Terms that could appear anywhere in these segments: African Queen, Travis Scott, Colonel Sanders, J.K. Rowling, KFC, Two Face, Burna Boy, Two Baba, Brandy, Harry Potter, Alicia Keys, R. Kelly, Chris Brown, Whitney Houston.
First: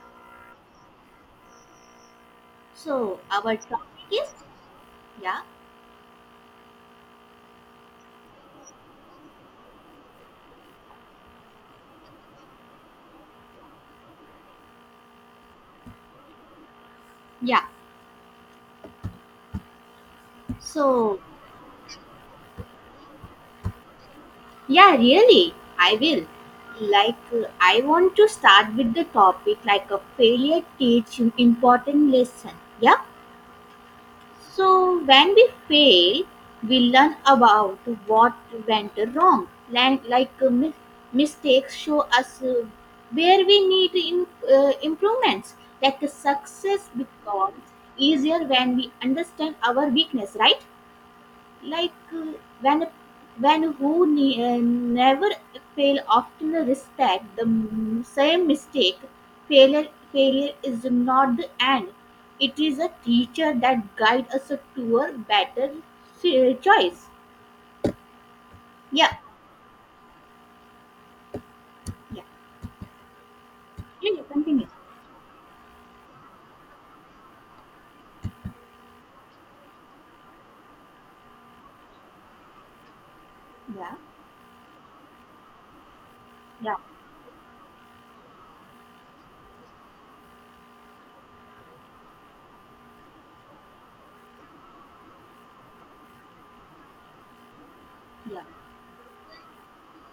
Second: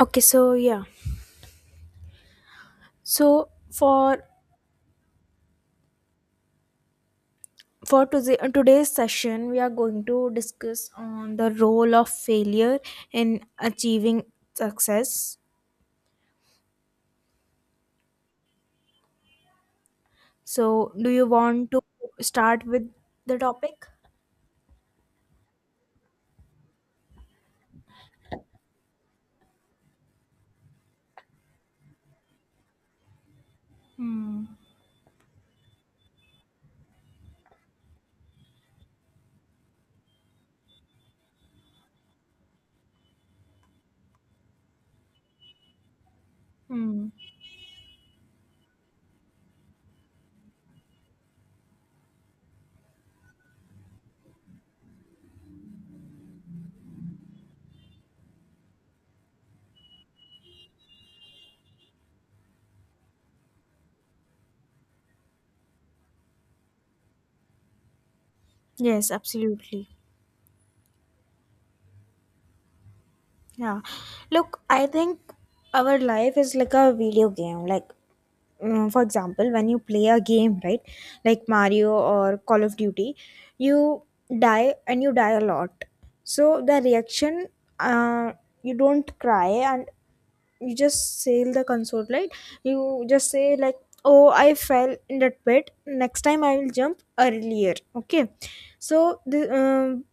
Okay, so yeah. So So our topic for is, yeah, for today, today's session, we are going to discuss on the role of failure in achieving success. yeah. So, do So, you want to start with the topic? yeah, really, I will. Like, I want to start with the topic like a failure teach an important lesson. Yeah. Hmm. So when we fail, we learn about what went wrong. Like, mistakes show us, where we need improvements. Like, success Hmm. becomes easier when we understand our weakness, right? like uh, when when who never fail often respect the same mistake. Failure failure is not the end. It is a teacher that guide us to a better choice. Yes, Yeah, absolutely. yeah, Yeah. yeah. Yeah, Look, continue. I think our life is like a video game. Like for example, when you play a game, right, like Mario or Call of Duty, Yeah you die and you die a lot. So yeah, the reaction, uh, you don't cry and you just sail the console, right? You just say like, oh, I fell in that pit, next time I will jump earlier, okay. yeah, So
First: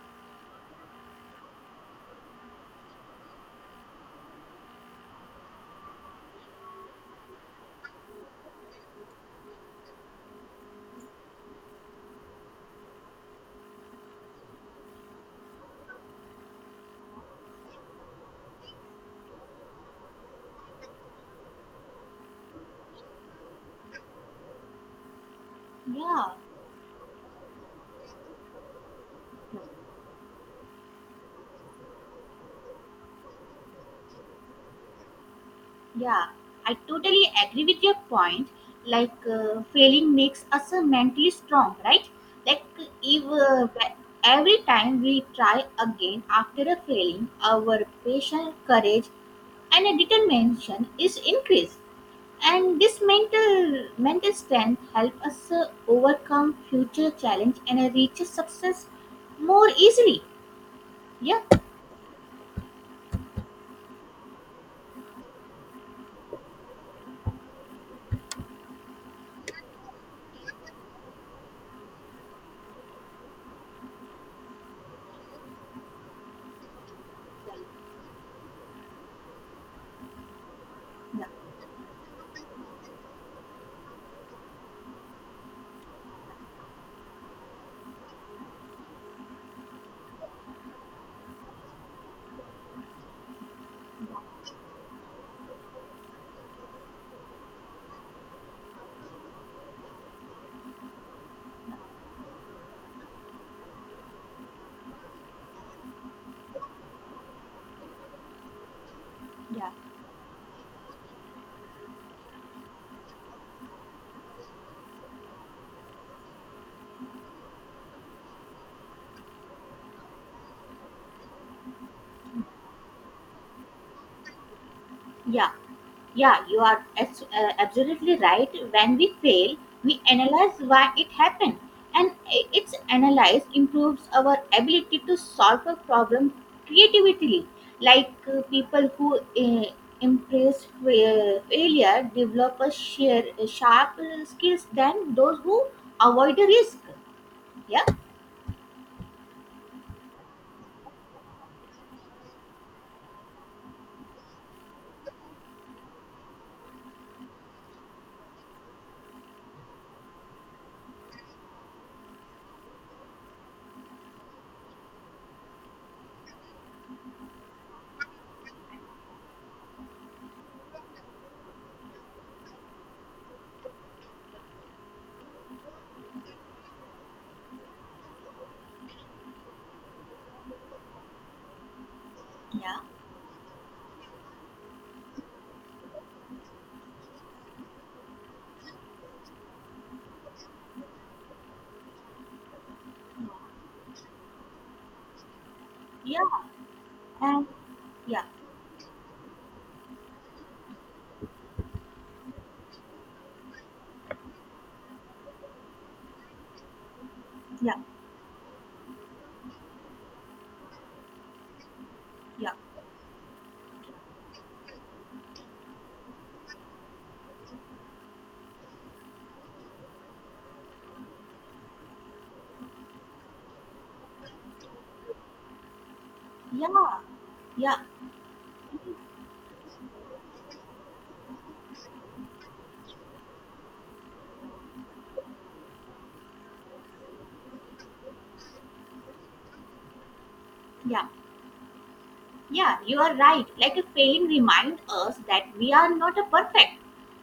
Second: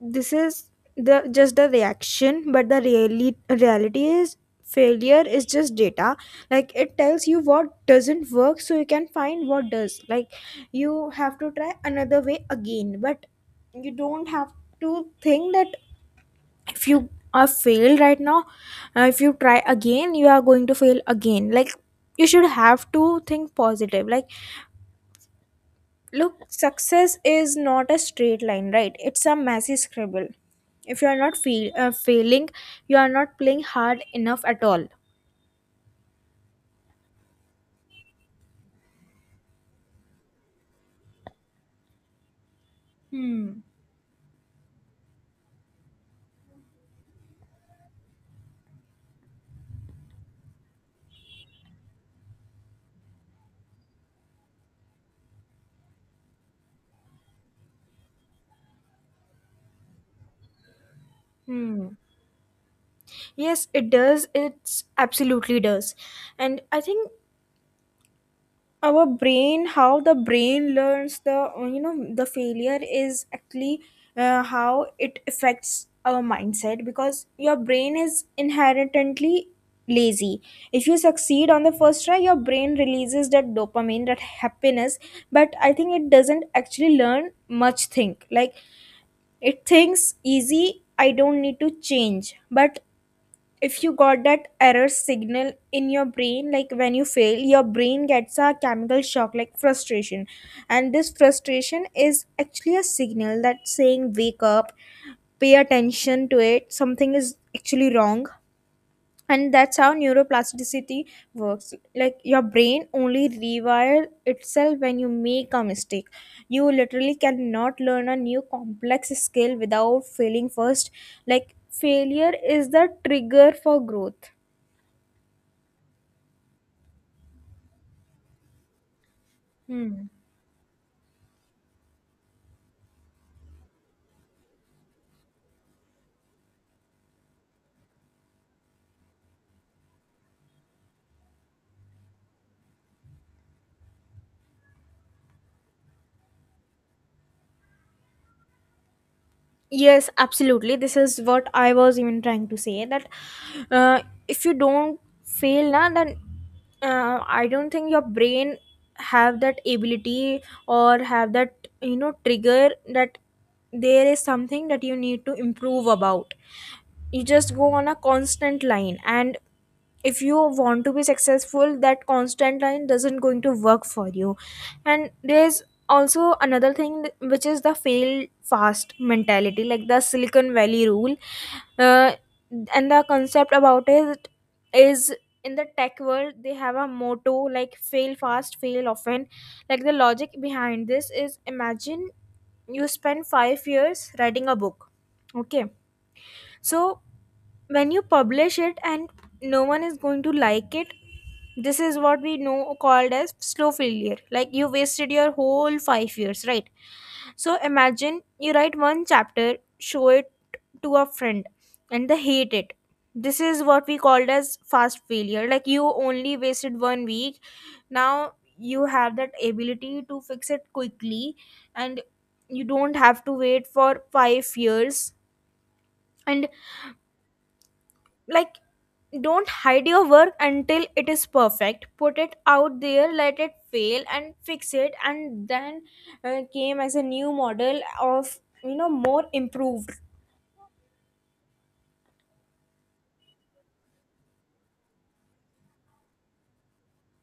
this is the just the reaction, but the really reality is failure is just data. Like, it tells you what doesn't work so you can find what does. Like, you have to try another way again, but you don't have to think that if you are failed right now, if you try again you are going to fail again. Like, you should have to think positive. Like, yeah. look, success is not a straight line, right? It's a messy scribble. If you are not failing, you are not playing hard enough at all. Yeah, I totally agree with your point. Like, failing makes us mentally strong, right? Like, if Hmm. Wh- every time we try again after a failing, our patience, courage, and determination is increased. And this mental strength help us overcome future challenge and reach success more easily. Yeah, Hmm. Yes, it does, it's absolutely does. And I think our brain, how the brain learns the you know the failure is actually how it affects our mindset, because your brain is inherently lazy. If you yeah, succeed on the first try, your brain releases that dopamine, that happiness, but I think it doesn't actually learn much. Think like, it thinks easy, I don't need to change. But if you got that error signal in your brain, like when you fail, your brain gets a chemical shock, like frustration. And this frustration is actually a signal that saying wake up, pay attention to it, something is actually wrong. And yeah, that's how neuroplasticity works. Like, your brain only rewires itself when you make a mistake. You literally cannot learn a new complex skill without failing first. Like, failure is the trigger for growth. yeah. Yeah, you are, absolutely right. When we fail, we Hmm. analyze why it happened, and its analyze improves our ability to solve a problem creatively. Like, people who embrace failure develop a sharp skills than those who avoid the risk. Yeah, Yes, absolutely. This is what I was even trying to say, that uh, if you don't fail na, then I don't think your brain have that ability, or have that, you know, trigger that there is something that you need to improve about. You just go on a constant line, and if you want to be successful, that constant line doesn't going to work for you. And there's also another thing which is the fail fast mentality, like the Silicon Valley rule. uh, yeah, and the concept about it is, in the tech world they have a motto like fail fast, fail often. Like, the logic behind this is, imagine you spend 5 years writing a book, okay. yeah, So and when you yeah, publish it and no one is going to like it, this is what we know called as slow failure. Like, you wasted your whole 5 years, right? So yeah, imagine you write one chapter, show it to a friend, and they yeah, hate it. This is what we called as fast failure. Like, you only wasted 1 week. Now you have that ability to fix it quickly, and you don't have to wait for 5 years. And yeah, yeah, like, don't hide your work until it is perfect, put it out there, let it fail and fix it, and then came as a new model of, you know, more improved. yeah. Yeah, you are right. Like a failing remind us that we are not a perfect.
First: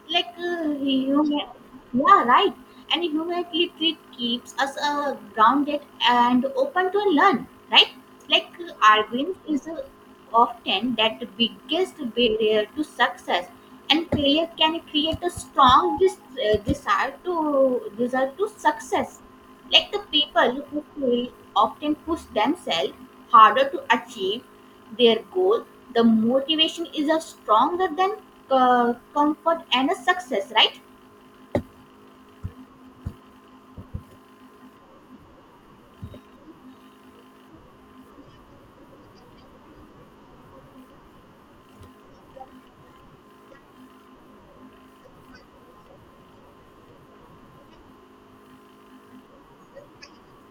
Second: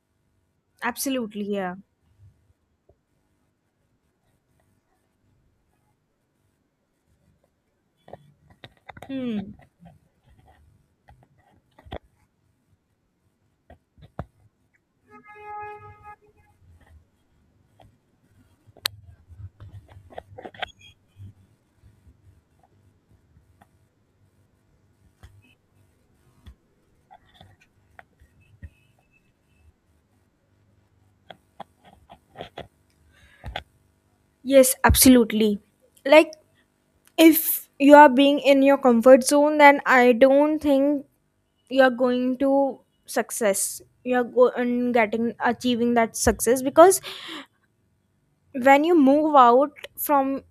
Like, human, Absolutely, yeah. yeah, right. And humanity treat keeps us grounded and open to learn, right? Like, arguing Hmm. is often that the biggest barrier to success, and failure can create a strong desire to success. Like the people who fail often push themselves harder to achieve their goal, the motivation is a stronger than comfort and a success, right? Yes, absolutely. Like, if you are being in your comfort zone, then I don't think you are going to success. You are and getting achieving that success, because when you move out from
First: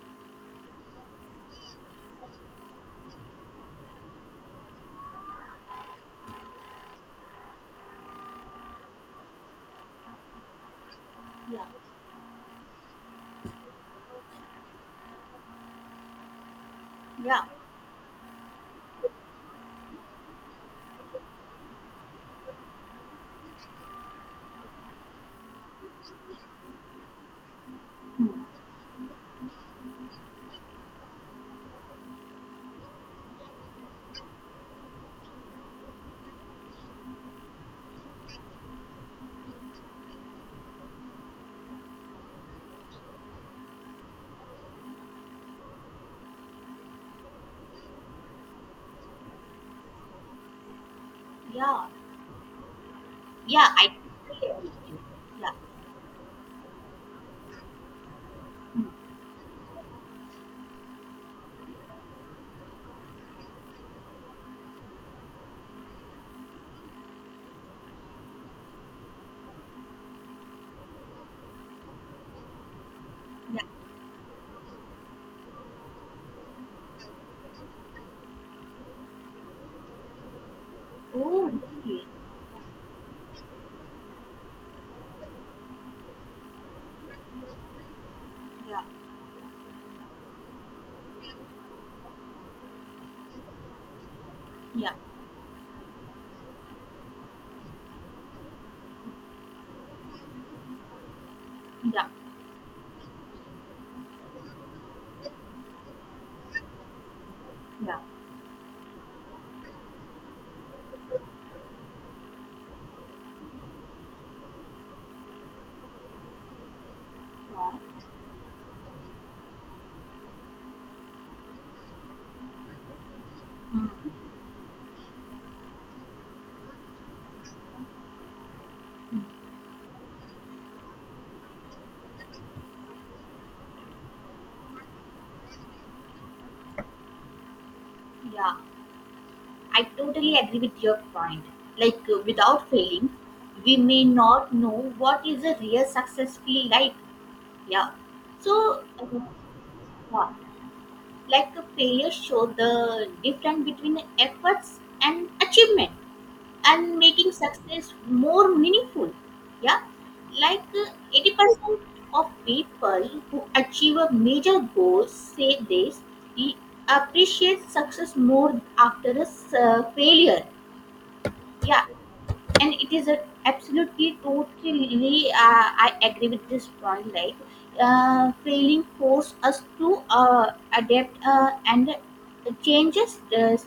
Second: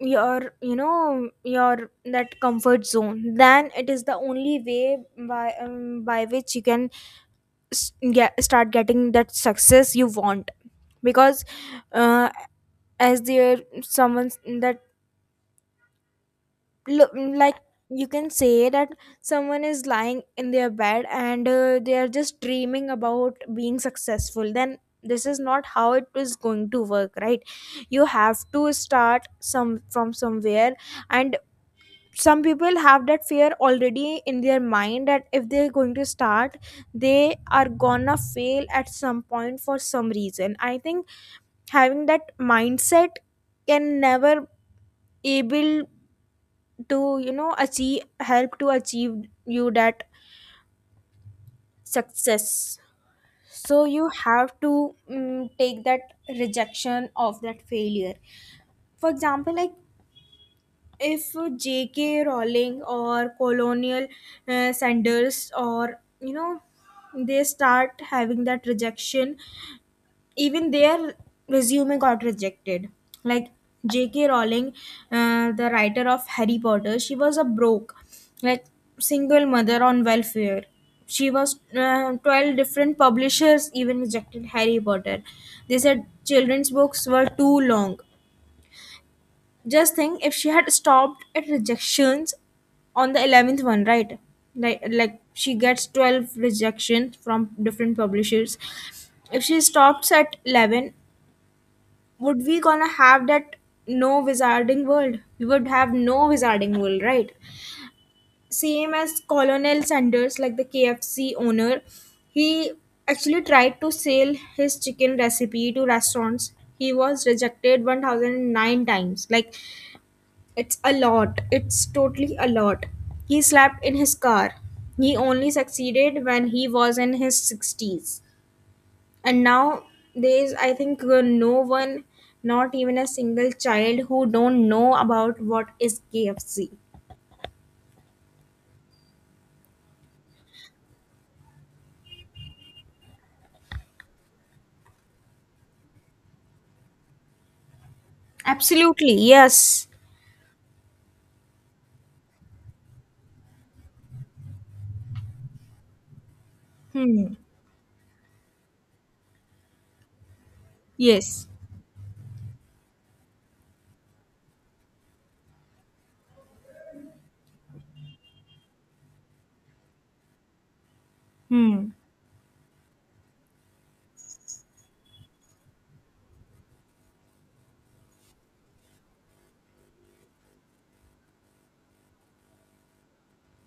your, you know, your that comfort zone, then it is the only way by which you can get start getting that success you want. Because Yeah, uh, as there someone that look yeah, like, you can say that someone is lying in their bed and they are just dreaming about being successful, then this is not how it is going to work, right? You have to start some from somewhere. And some people have that fear already in their mind, that if they're going to start, they are gonna fail at some point for some reason. I think having that mindset can never able to, you know, achieve help to achieve you that yeah, success. yeah. So I you totally have agree. to Yeah, take that rejection of that failure. For example, like, if J.K. Rowling or Colonial Sanders or, you know, they start having that rejection, even their resume got rejected. Like yeah. J.K. Rowling, the writer of Harry Potter, she was a broke, like single mother on welfare. She Oh, was really? 12 different publishers even rejected Harry Potter. They said children's books were too long. Yeah, Just think if she had stopped at rejections on the 11th one, right? Yeah, Like she gets 12 rejections from different publishers. If she stops at 11, yeah, would we gonna have that no wizarding world? We would have no wizarding world, right? yeah, Same as Colonel Sanders, like the KFC owner, he actually tried to sell his chicken recipe to restaurants. He was yeah, rejected 1009 times. Like, it's a lot. It's totally a lot. He slept in his car. He only succeeded when he was in his 60s. And now there is, I think, no one, not even a single child, who don't know about what is KFC. yeah. I totally agree with your point. Like, without failing, we may not know what is a real success feel like. Yeah. So, Absolutely, yes. yeah. Like a failure show the difference between efforts and achievement and making Hmm. success more meaningful. Yeah. Like, Yes. 80% of people who achieve a major goal say they appreciate success more after a failure. Yeah. Hmm. And it is a absolutely totally, I agree with this point. Like, failing force us to adapt, and changes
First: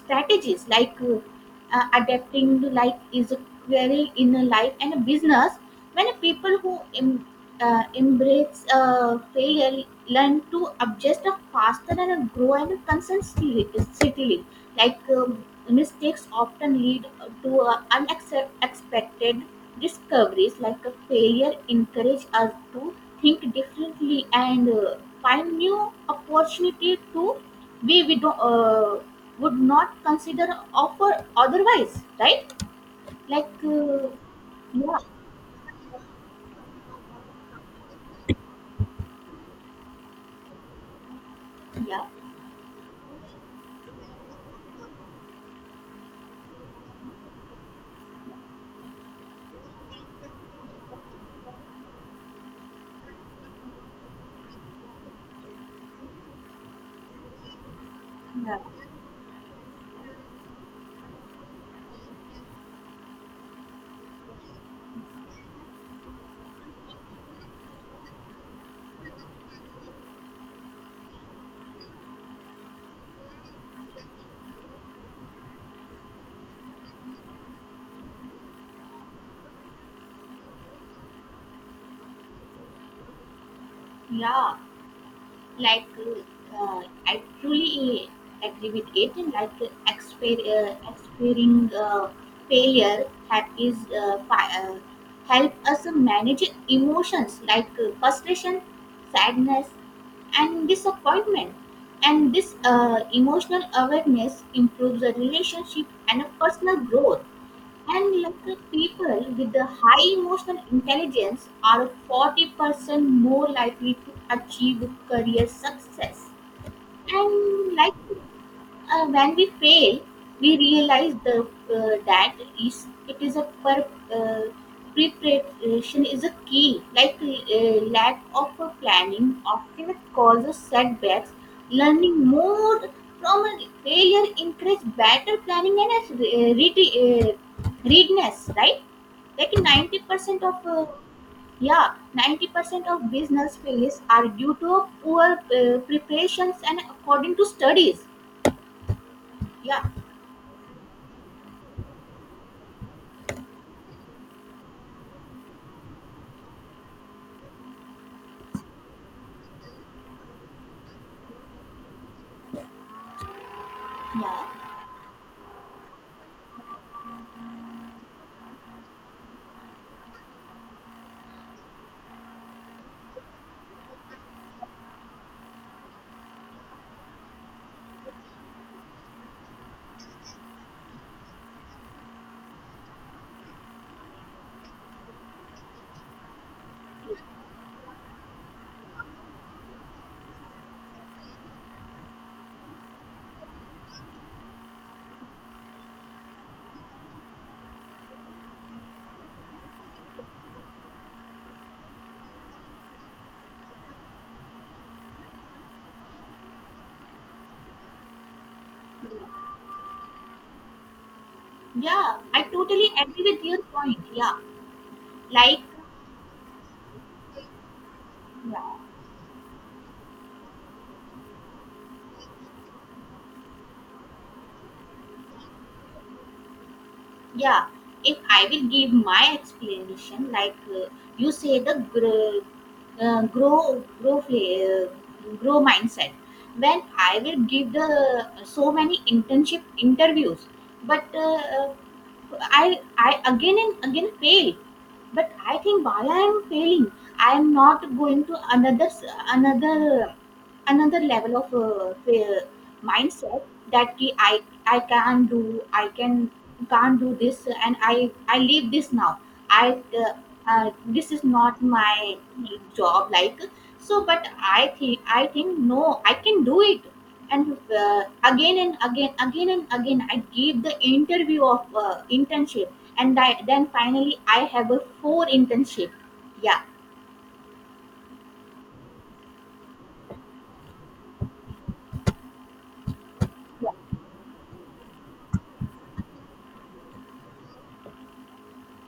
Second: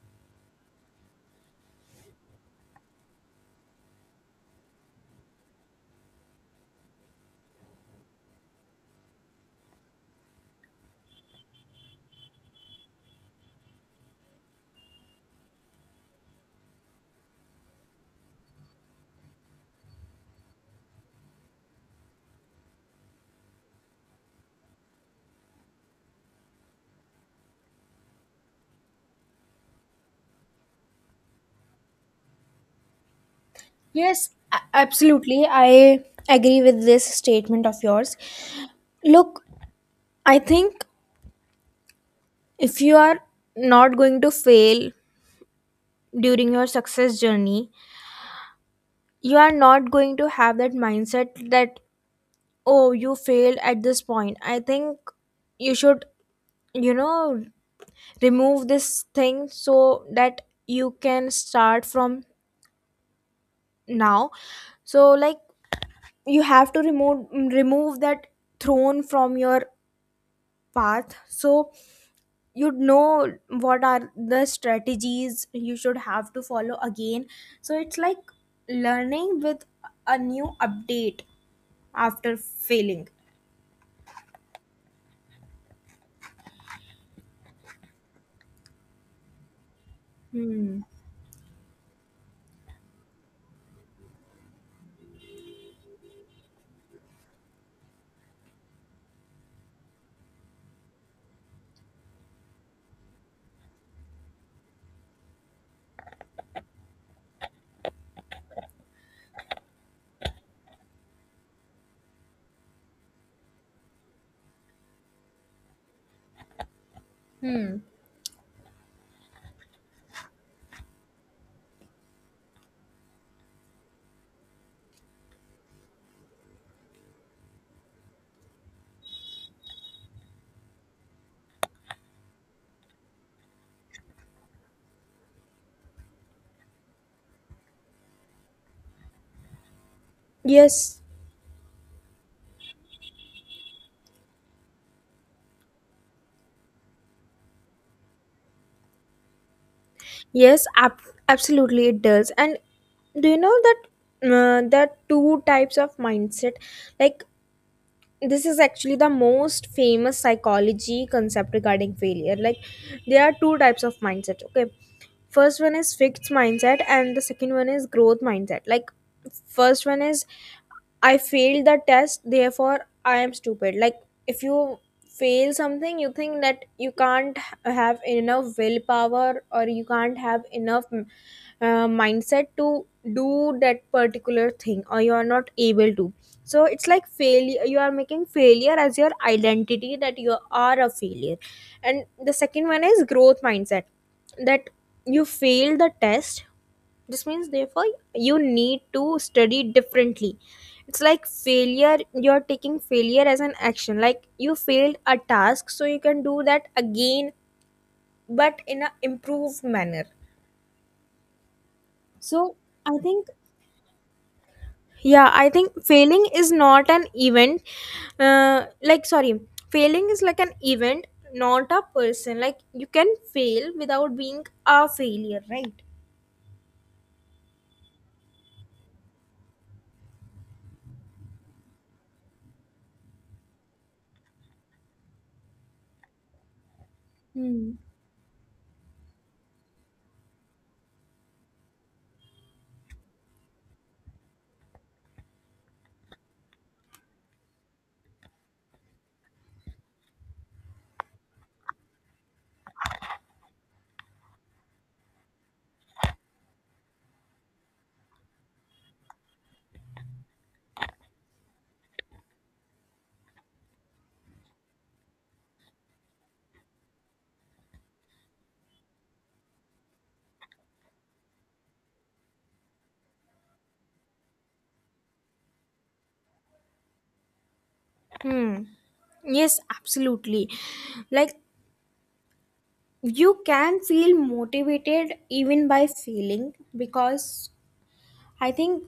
strategies. Like, adapting to life is a query in a life and a business. When people who embrace failure learn to adjust faster and grow and consistently. Like, mistakes often lead to unexpected discoveries. Like a failure encourage us to think differently and find new opportunity to we don't, would not consider offer otherwise, right? Like uh, Yes, yeah, absolutely. I agree with this statement of yours. Look, I think yeah. if you are not going to fail during your success journey, you are not going to have that mindset that, oh, you failed at this point. I think you should, you know, Yeah, remove this thing so that you can start from now. So like, you have to remove that throne from your path. So you know what are the strategies you should have to follow again. So it's like learning with a new update after failing. yeah. Like, I truly agree with it. Like, Hmm. experiencing failure help us manage emotions like frustration, sadness, and disappointment. And this emotional awareness improves the relationship and personal growth. And local people with the high emotional intelligence are 40% more likely to achieve career success. And Hmm. like, when we fail, we realize the that is it is a uh, preparation is a key. Like, lack of a planning often causes setbacks. Learning more from a failure encourages better planning and read, uh, readiness. Right, like ninety percent of Yes, yeah, 90% of business failures are due to poor preparations and according to studies. Yeah, yes, absolutely it does. And do you know that there are two types of mindset? Like, this is actually the most famous psychology concept regarding failure. Like, there are two types of mindset. yeah, Okay, first one is fixed mindset, and the second one is growth mindset. Like, first one is, I failed the test, therefore I am stupid. Like, if you fail something, you think that you can't have enough willpower, or you can't have enough mindset to do that particular thing, or you are not able to. So it's like failure, you are making failure as your identity, that you are a failure. And the second one is growth mindset, that you fail the test, this means, therefore, you need to study differently. It's like failure, you're taking failure as an action. Like, you failed a task, so you can do that again, but in an improved manner. yeah. I So totally I think, agree with your point. Yeah, yeah, I like, think failing is not an event. yeah. Like, sorry, failing is like an event, not a person. Like, you can fail without being a failure, right? Yeah. If I will give my explanation, you say the uh, grow grow fla- uh, grow mindset. Well, I will give Hmm. the, so many internship interviews, but I again and again fail. But I think while I am failing, I am not going to another s- another another level of mindset, that ki I can do. I can Can't do this, and I leave this now. I This is not my job, like. So, but I think, I think no, I can do it. And, again and again, I give the interview of internship. And I, then finally I have a four internship. Yeah, Hmm. Yes, absolutely. Like, you yeah, can feel motivated even by failing, because I think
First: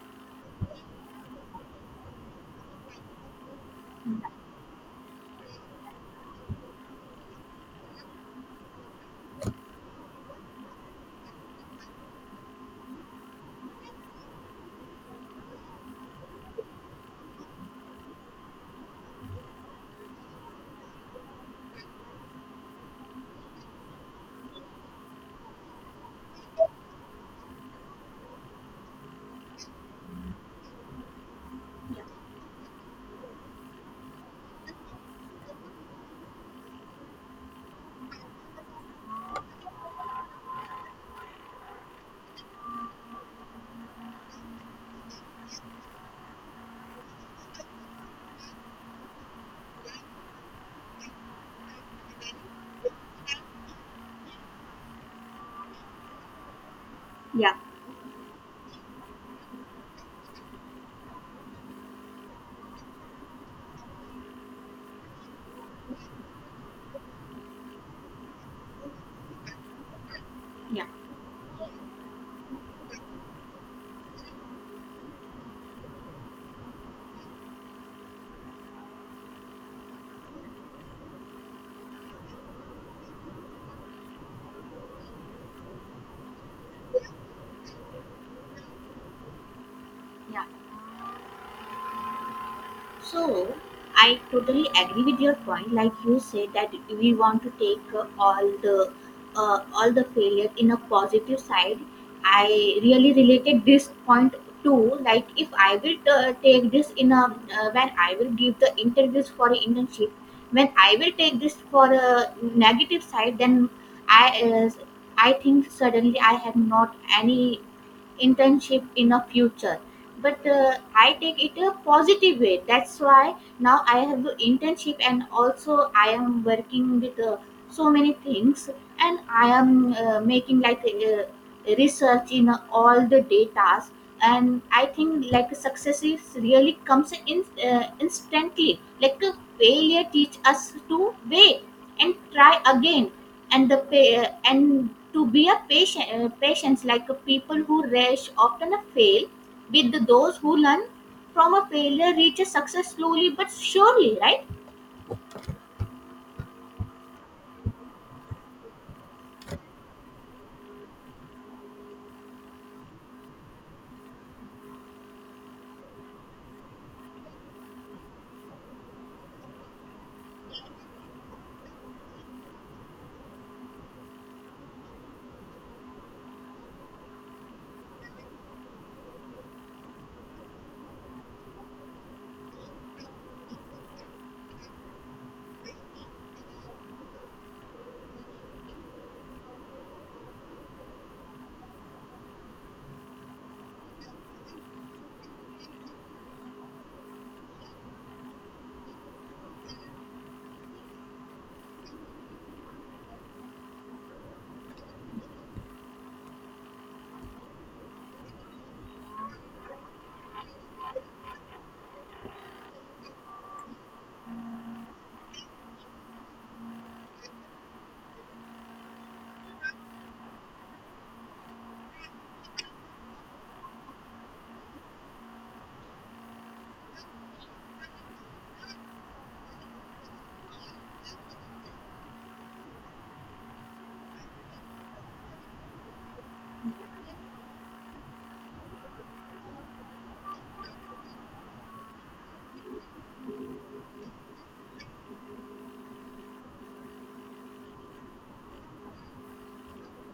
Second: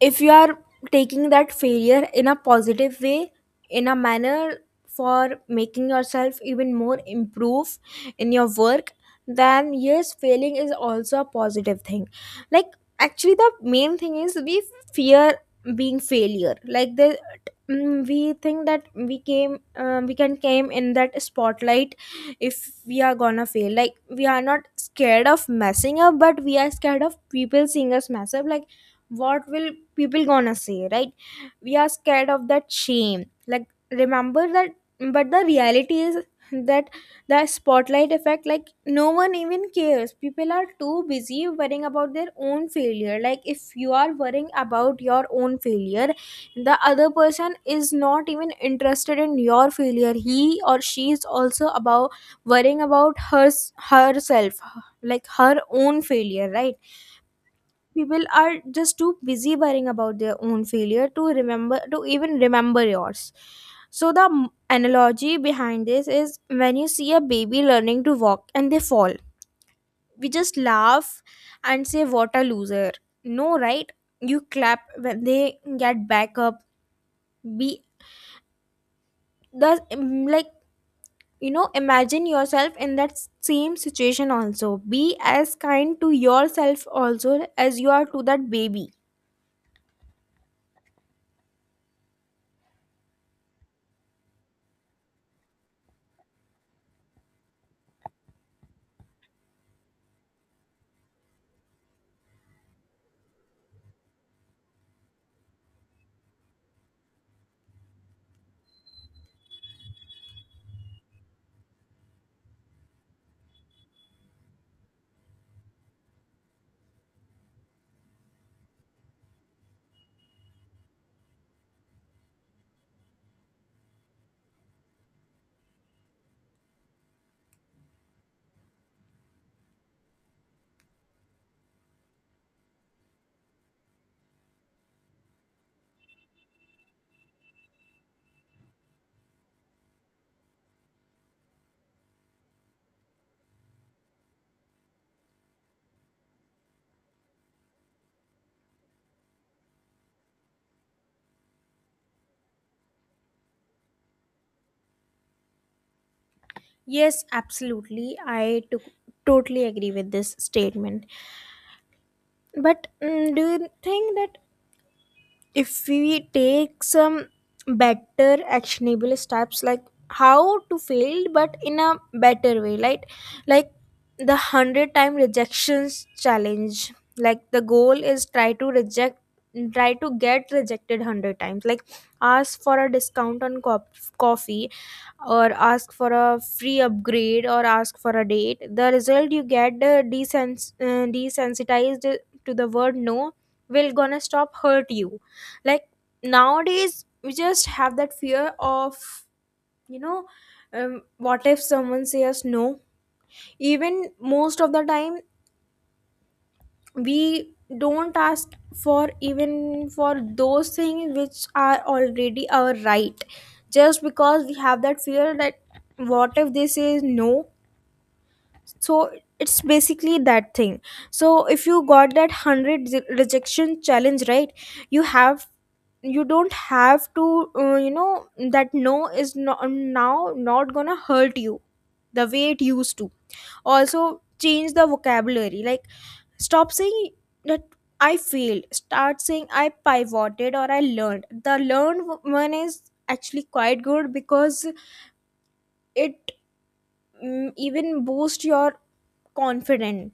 if you are taking that failure in a positive way, in a manner for making yourself even more improve in your work, then yes, failing is also a positive thing. Like, actually the main thing is we fear being failure. Like, the we think that we came we can came in that spotlight if we are gonna fail. Like, we are not scared of messing up, but we are scared of people seeing us mess up. Like, what will people gonna say, right? We are scared of that shame, like, remember that. But the reality is that the spotlight effect, like, no one even cares. People are too busy worrying about their own failure. Like, if you are worrying about your own failure, the other person is not even interested in your failure, he or she is also about worrying about her herself, like her own failure, right? yeah, People are just too busy worrying about their own failure to remember to even remember yours. So the analogy behind this is, when you see a baby learning to walk and they fall, we just yeah, laugh and say what a loser, no, right? You clap when they get back up. Be the like, you know, imagine yourself in that same situation. Also be as kind to yourself also as you are to that baby. yeah. So, I totally agree with your point. Like you said, that we want to take, all the failure in a positive side. I really related this point too. Like if I will, take this in a, when I will give the interviews for an internship, when I will take this for a negative side, then I uh, I think suddenly I have not any internship in a future. But I take it a positive way. That's why now I have the internship and also I am working with so many things, and I am making, research in all the data. And I think like success is really comes in, instantly. Like a failure teach us to wait and try again, and the and to be a patient, patience. Like, people who rush often fail with those who learn from a failure reaches success slowly but surely, right? Yes, absolutely. Totally agree with this statement. But do you think that if we take some better actionable steps, like how to fail, but in a better way, like the 100 time rejections challenge, like the goal is try to get rejected 100 times, like ask for a discount on coffee or ask for a free upgrade or ask for a date. The result you get desensitized to the word no, will gonna stop hurt you. Like nowadays we just have that fear of, you know what if someone says no? Even most of the time we don't ask for, even for those things which are already our right, just because we have that fear that what if they say no. So it's basically that thing. So if you got that 100 rejection challenge, right, you have you don't have to, that no is no, now not gonna hurt you the way it used to. Also change the vocabulary, like stop saying that I failed. Start saying I pivoted or I learned. The learned one is actually quite good because it even boosts your confidence.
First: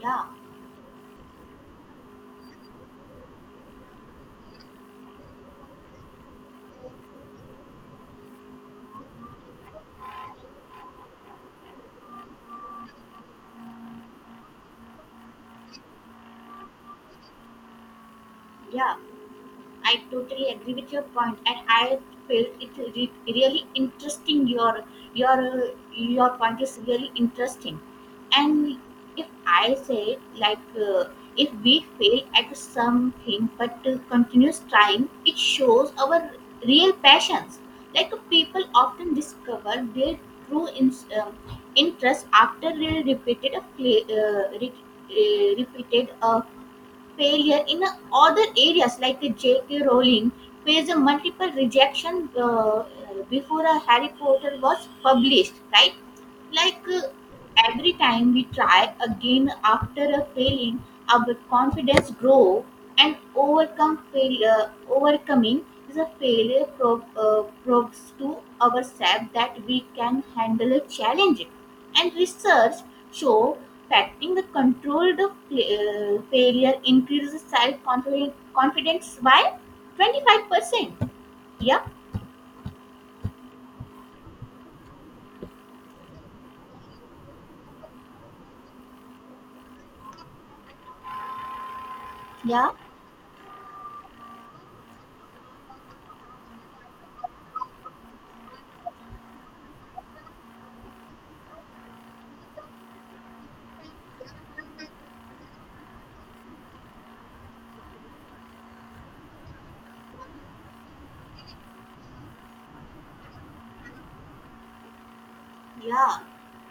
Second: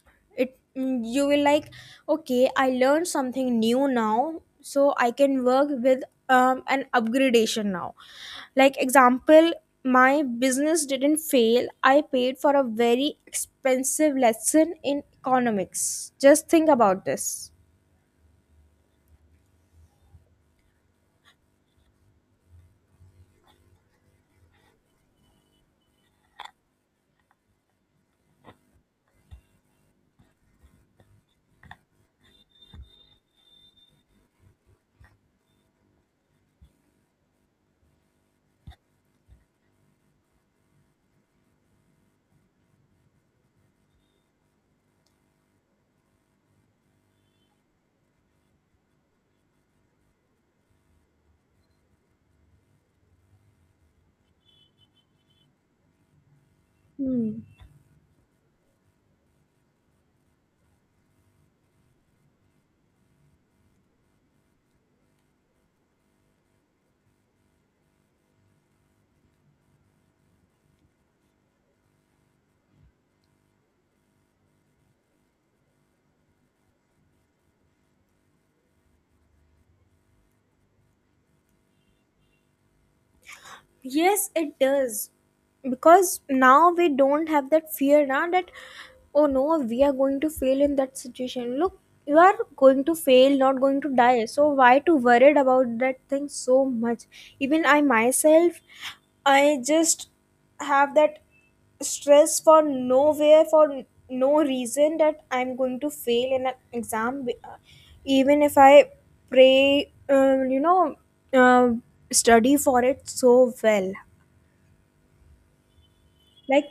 Yeah, It you will like, okay, I learned something new now, so I can work with, an upgradation now. Like example, my business didn't fail, I paid for a very expensive lesson in economics. Just think about this. yeah. I totally agree with your point, and I felt it really interesting. Your your point is really interesting, and if I say, if we fail at something, but continuous trying, it shows our real passions. Like, people often discover their true um, interest after they repeated a failure in other areas like the J.K. Rowling faced a multiple rejection, before a Harry Potter was published, right? Like, every time we try again after a failing, our confidence grow and overcome failure. Overcoming is a failure, proves to ourselves that we can handle a challenge. And research show factoring the controlled failure increases self confidence by 25%. Yeah, Yes, it does. Because now we don't have that fear now that, oh no, we are going to fail in that situation. Look, you are yeah, going to fail, not going to die. So why to worried about that thing so much? Even I myself, I just have that stress for nowhere, for no reason, that I'm going to fail in an exam, even if I pray, uh, study for it so well. yeah, Like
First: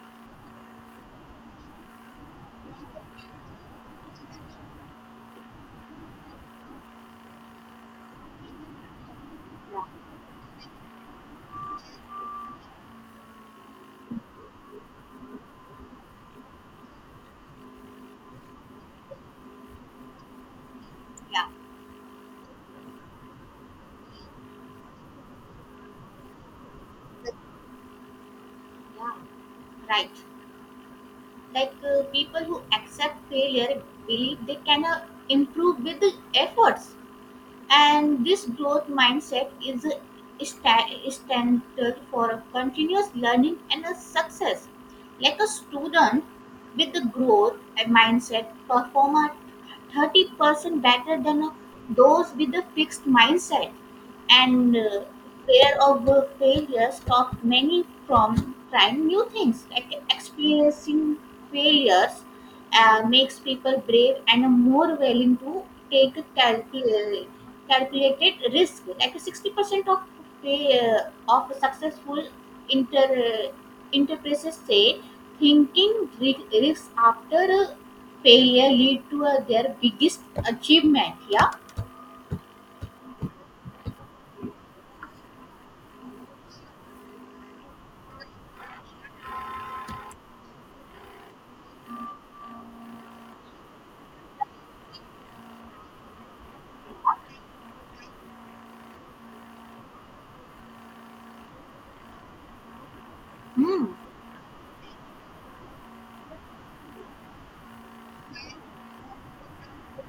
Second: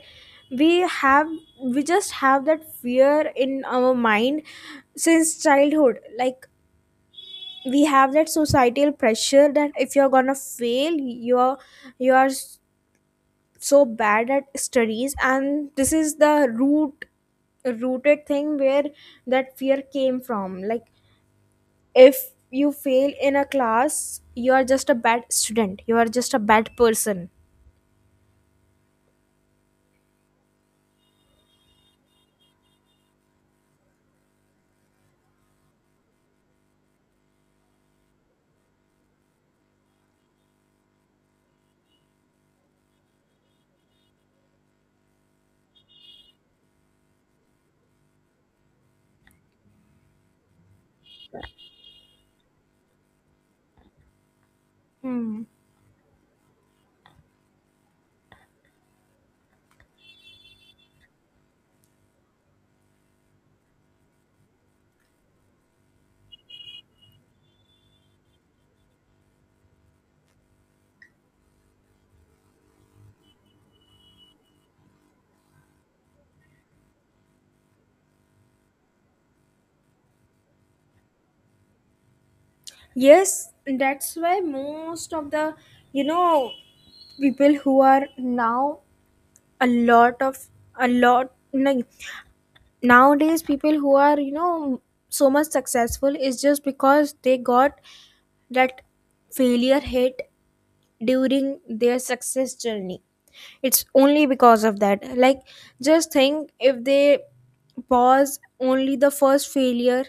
we have we just have that fear in our mind since childhood. Like we have that societal pressure that if you're gonna fail, you're you are so bad at studies, and this is the rooted thing where that fear came from. Like yeah, if you fail in a class, you are just a bad student, you are just a bad person. yeah, right. Like, people who accept failure believe they can, improve with the efforts. And this growth mindset is a standard for a continuous learning and a success. Like a student with the growth and mindset perform at 30% better than those with the fixed mindset. And fear of failure stop many from trying new things. Like experiencing failures, makes people brave and more willing to take a calculated risk, like 60% of fa- uh, successful inter uh, enterprises say thinking risks after failure lead to their biggest achievement. Yeah. Yes, that's why most of the, you know people who are now, a lot of a lot like nowadays people who are, so much successful, is just because they got that failure hit during their success journey. It's Hmm. only because of that. Like just think, if they pause only the first failure,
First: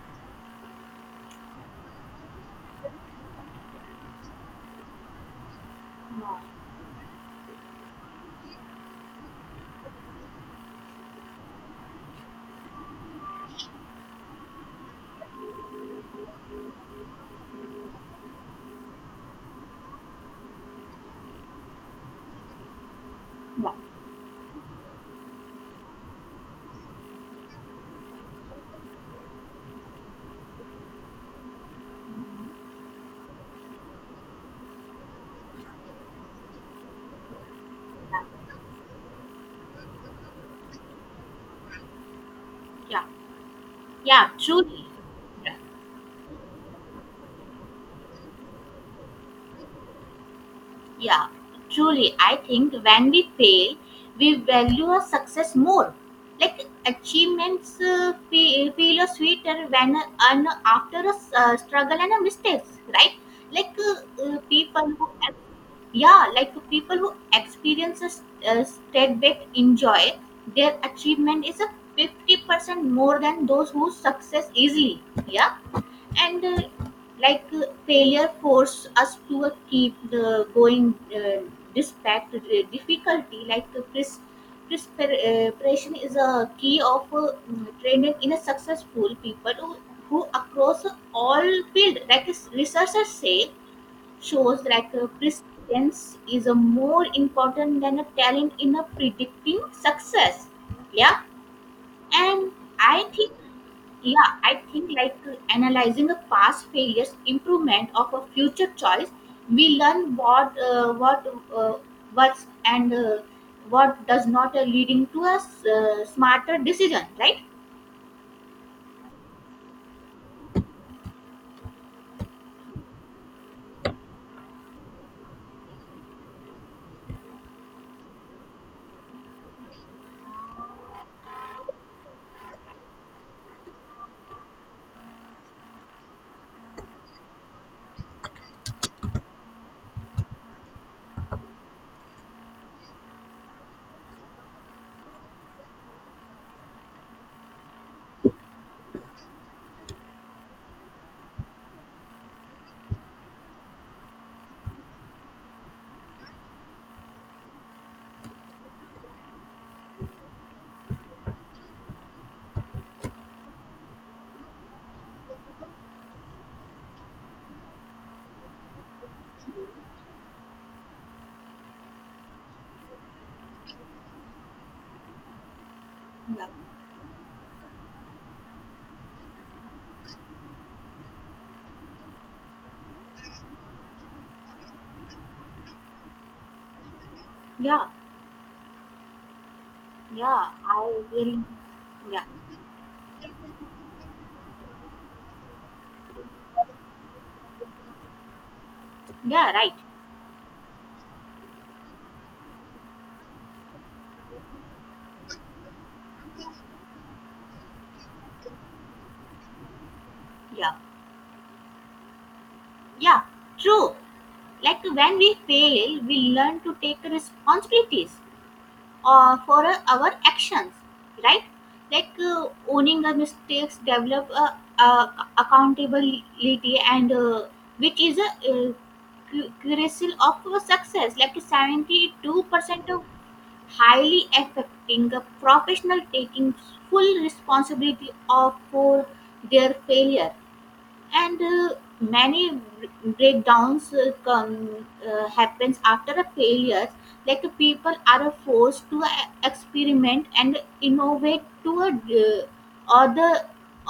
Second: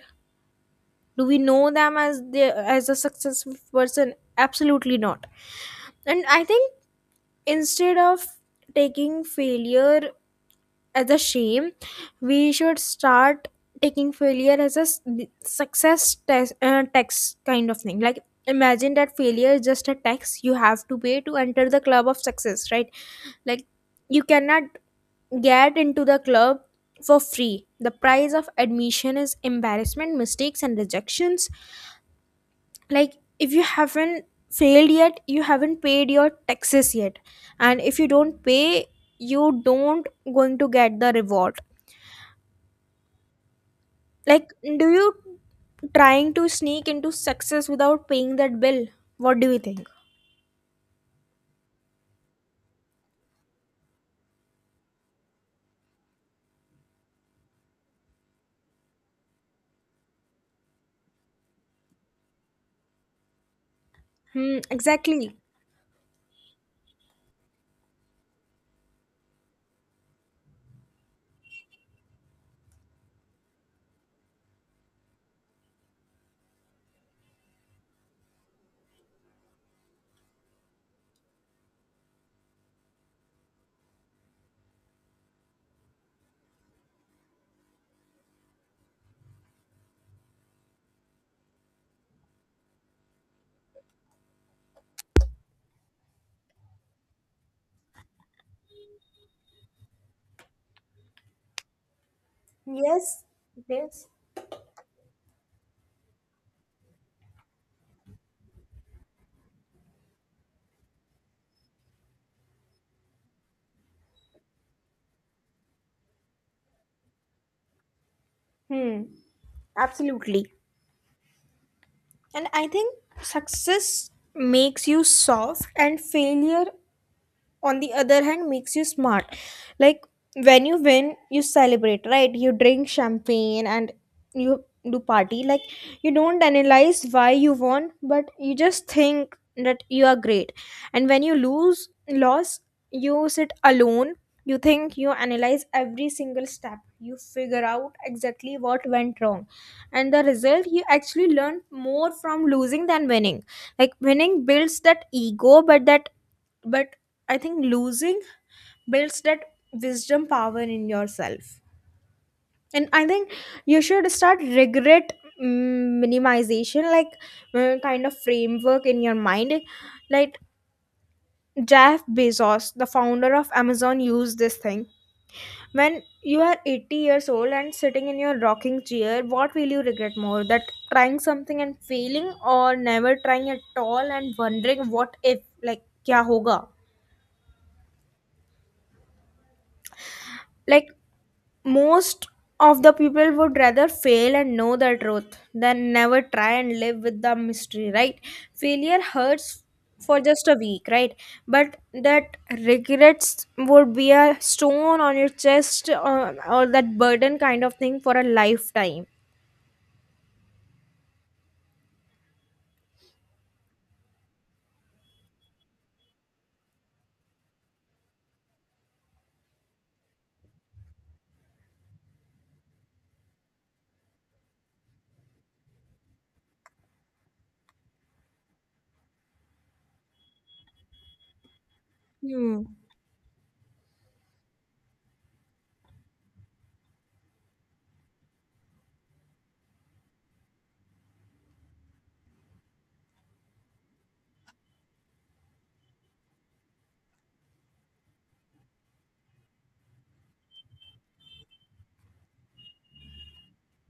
do we know them as the as a successful person? Absolutely not. And Wow. I think instead of taking failure as a shame, we should start taking failure as a success test, text kind of thing. Like imagine that failure is just a tax you have to pay to enter the club of success, right? Like Wow. you cannot get into the club for free. The price of admission is embarrassment, mistakes and rejections. Like if you haven't failed yet, you haven't paid your taxes yet. And if you don't pay, you don't going to get the reward. Yeah. Yeah, Like, truly. do you trying to sneak into success without paying that bill? What do you think? Yeah, truly. I think when we fail, we value our success more. Like achievements, feel sweeter when earned after a struggle and a mistakes, right? Hmm, People who, exactly. yeah, like people who experience a setback enjoy their achievement is a 50% more than those who success easily. Yeah. And like, failure forced us to keep the going, despite the difficulty, like preparation is a key of training in a successful people who across all field, like researchers say shows, persistence is a more important than a talent in a predicting success. Yeah. And I Yes, think, yes. yeah, I think like analyzing a past failures improvement of a future choice. We learn what uh, works and what does not, leading to a smarter decision, right? Hmm, absolutely. And I think success makes you soft, and failure on the other hand makes you smart. Like when you win, you celebrate, right? You drink champagne and you do party. Like you don't analyze why you won, but you just think that you are great. And when you lose, loss, you sit alone, you think, you analyze every single step, you figure out exactly what went wrong. And the result, you actually learn more from losing than winning. Like winning builds that ego, but that but I think losing builds that wisdom power in yourself. And I think you should start regret minimization, like kind of framework in your mind. Like Jeff Bezos, the founder of Amazon, used this thing. When you Yeah, are 80 years old and sitting in your rocking chair, what will you regret more? That trying something and failing, or never trying at all and wondering what if? Like kya hoga. yeah, yeah. Like I will. Yeah, most of the people would rather fail and know the truth than never try and live with the mystery, right? Failure hurts yeah, right. for just a week, right? But that regrets would be a stone on your chest, or that burden kind of thing for a lifetime. Yeah, yeah, true. Like when we fail we learn to take responsibilities, for our actions, right? Like, owning our mistakes develop, uh, accountability and which is a, uh, crucial of our success, like Hmm. 72% of highly affecting a professional taking full responsibility of for their failure. And many breakdowns come happens after a failure. Like, people are forced to experiment and innovate to a, or the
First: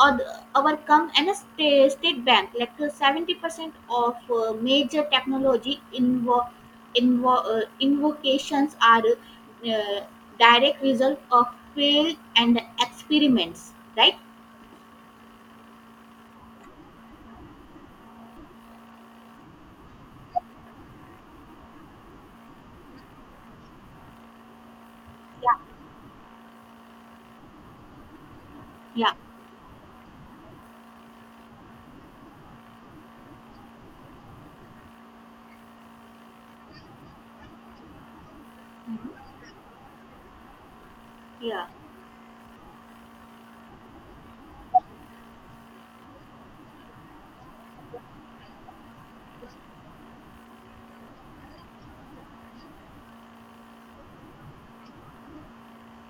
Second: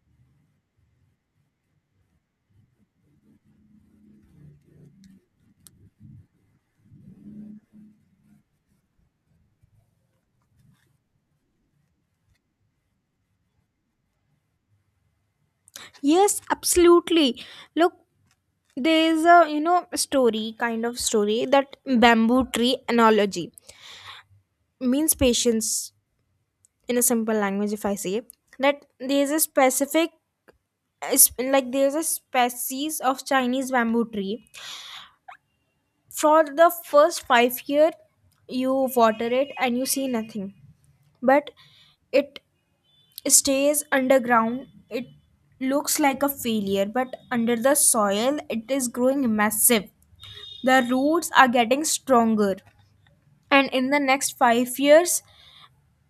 overcome and a state bank, 70% of major technology invocations are uh, direct result of failed and experiments, right? Yes, absolutely. Look, there's a, you know, story kind of story, that bamboo tree analogy means Yeah, patience. In a simple language if I say, that yeah. there's a is- like there's a species of Chinese bamboo tree, for the first 5 year you water Mhm. it and you see nothing, but Yeah, it stays underground. It looks like a failure, but under the soil it is growing massive. The roots are getting stronger, and in the next 5 years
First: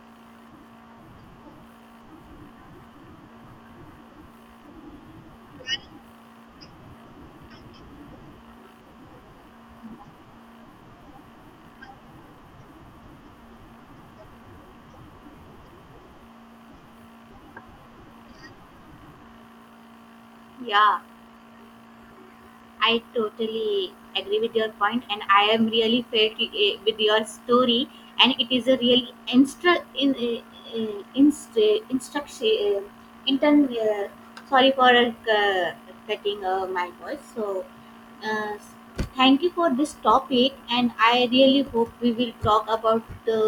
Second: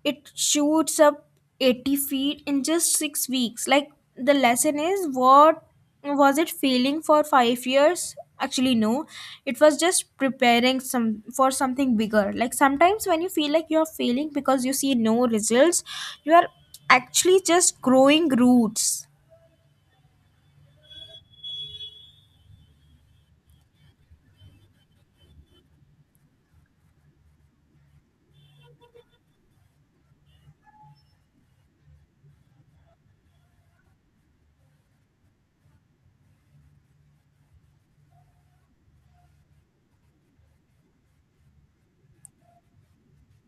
it shoots up 80 feet in just 6 weeks. Like, the lesson is what? Was it failing for 5 years? Actually, no, it was just preparing some for something bigger. Like, sometimes when you feel like you're failing because you see no results, you are actually just growing roots. yeah. I totally agree with your point, and I am really felt, with your story, and it is a really instru- in, eh, eh, instru- instruction. Intern, eh, Sorry for cutting my voice. So, uh, thank you for this topic, and I really hope we will talk about the,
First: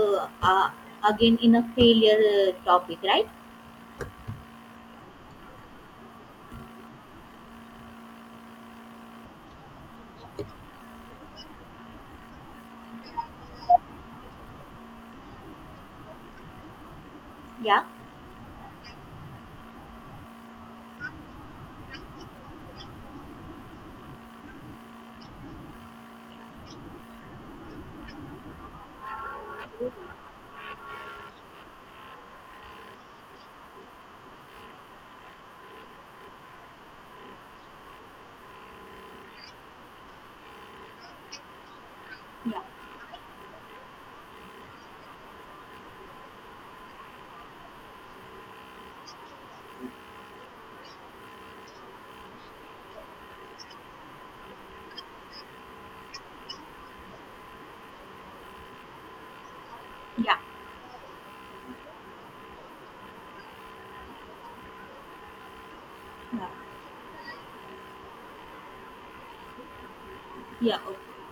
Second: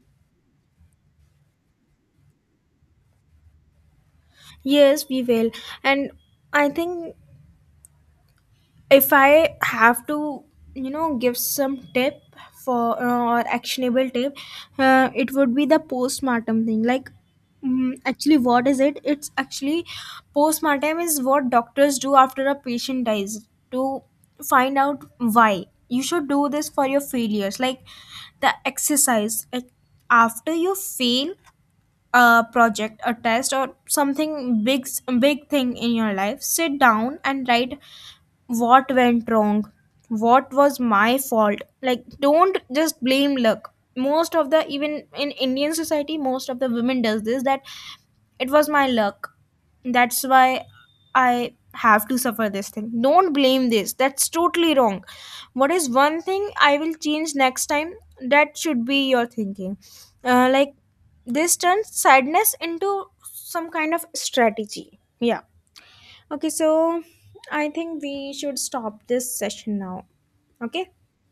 again in a failure topic, right? Yes, we will. And I think if I have to, you know, give some tip for, or actionable tip, it would be the postpartum thing. Like, Yeah, actually what is it? It's actually, postpartum is what doctors do after a patient dies to find out why. You should do this for your failures, like the exercise. Like after you fail a project, a test, or something big thing in your life, sit down and write what went wrong, what was my fault. Like don't yeah, just blame luck. Most of the, even in Indian society, most of the women does this, that it was my luck, that's why I have to suffer this thing. Don't blame this, that's totally wrong. What is one thing I will change next time? That should be your thinking. yeah, Like this turns sadness into some kind of strategy. Yeah. yeah, Okay, so I think we should stop this session now. yeah. Okay. Okay.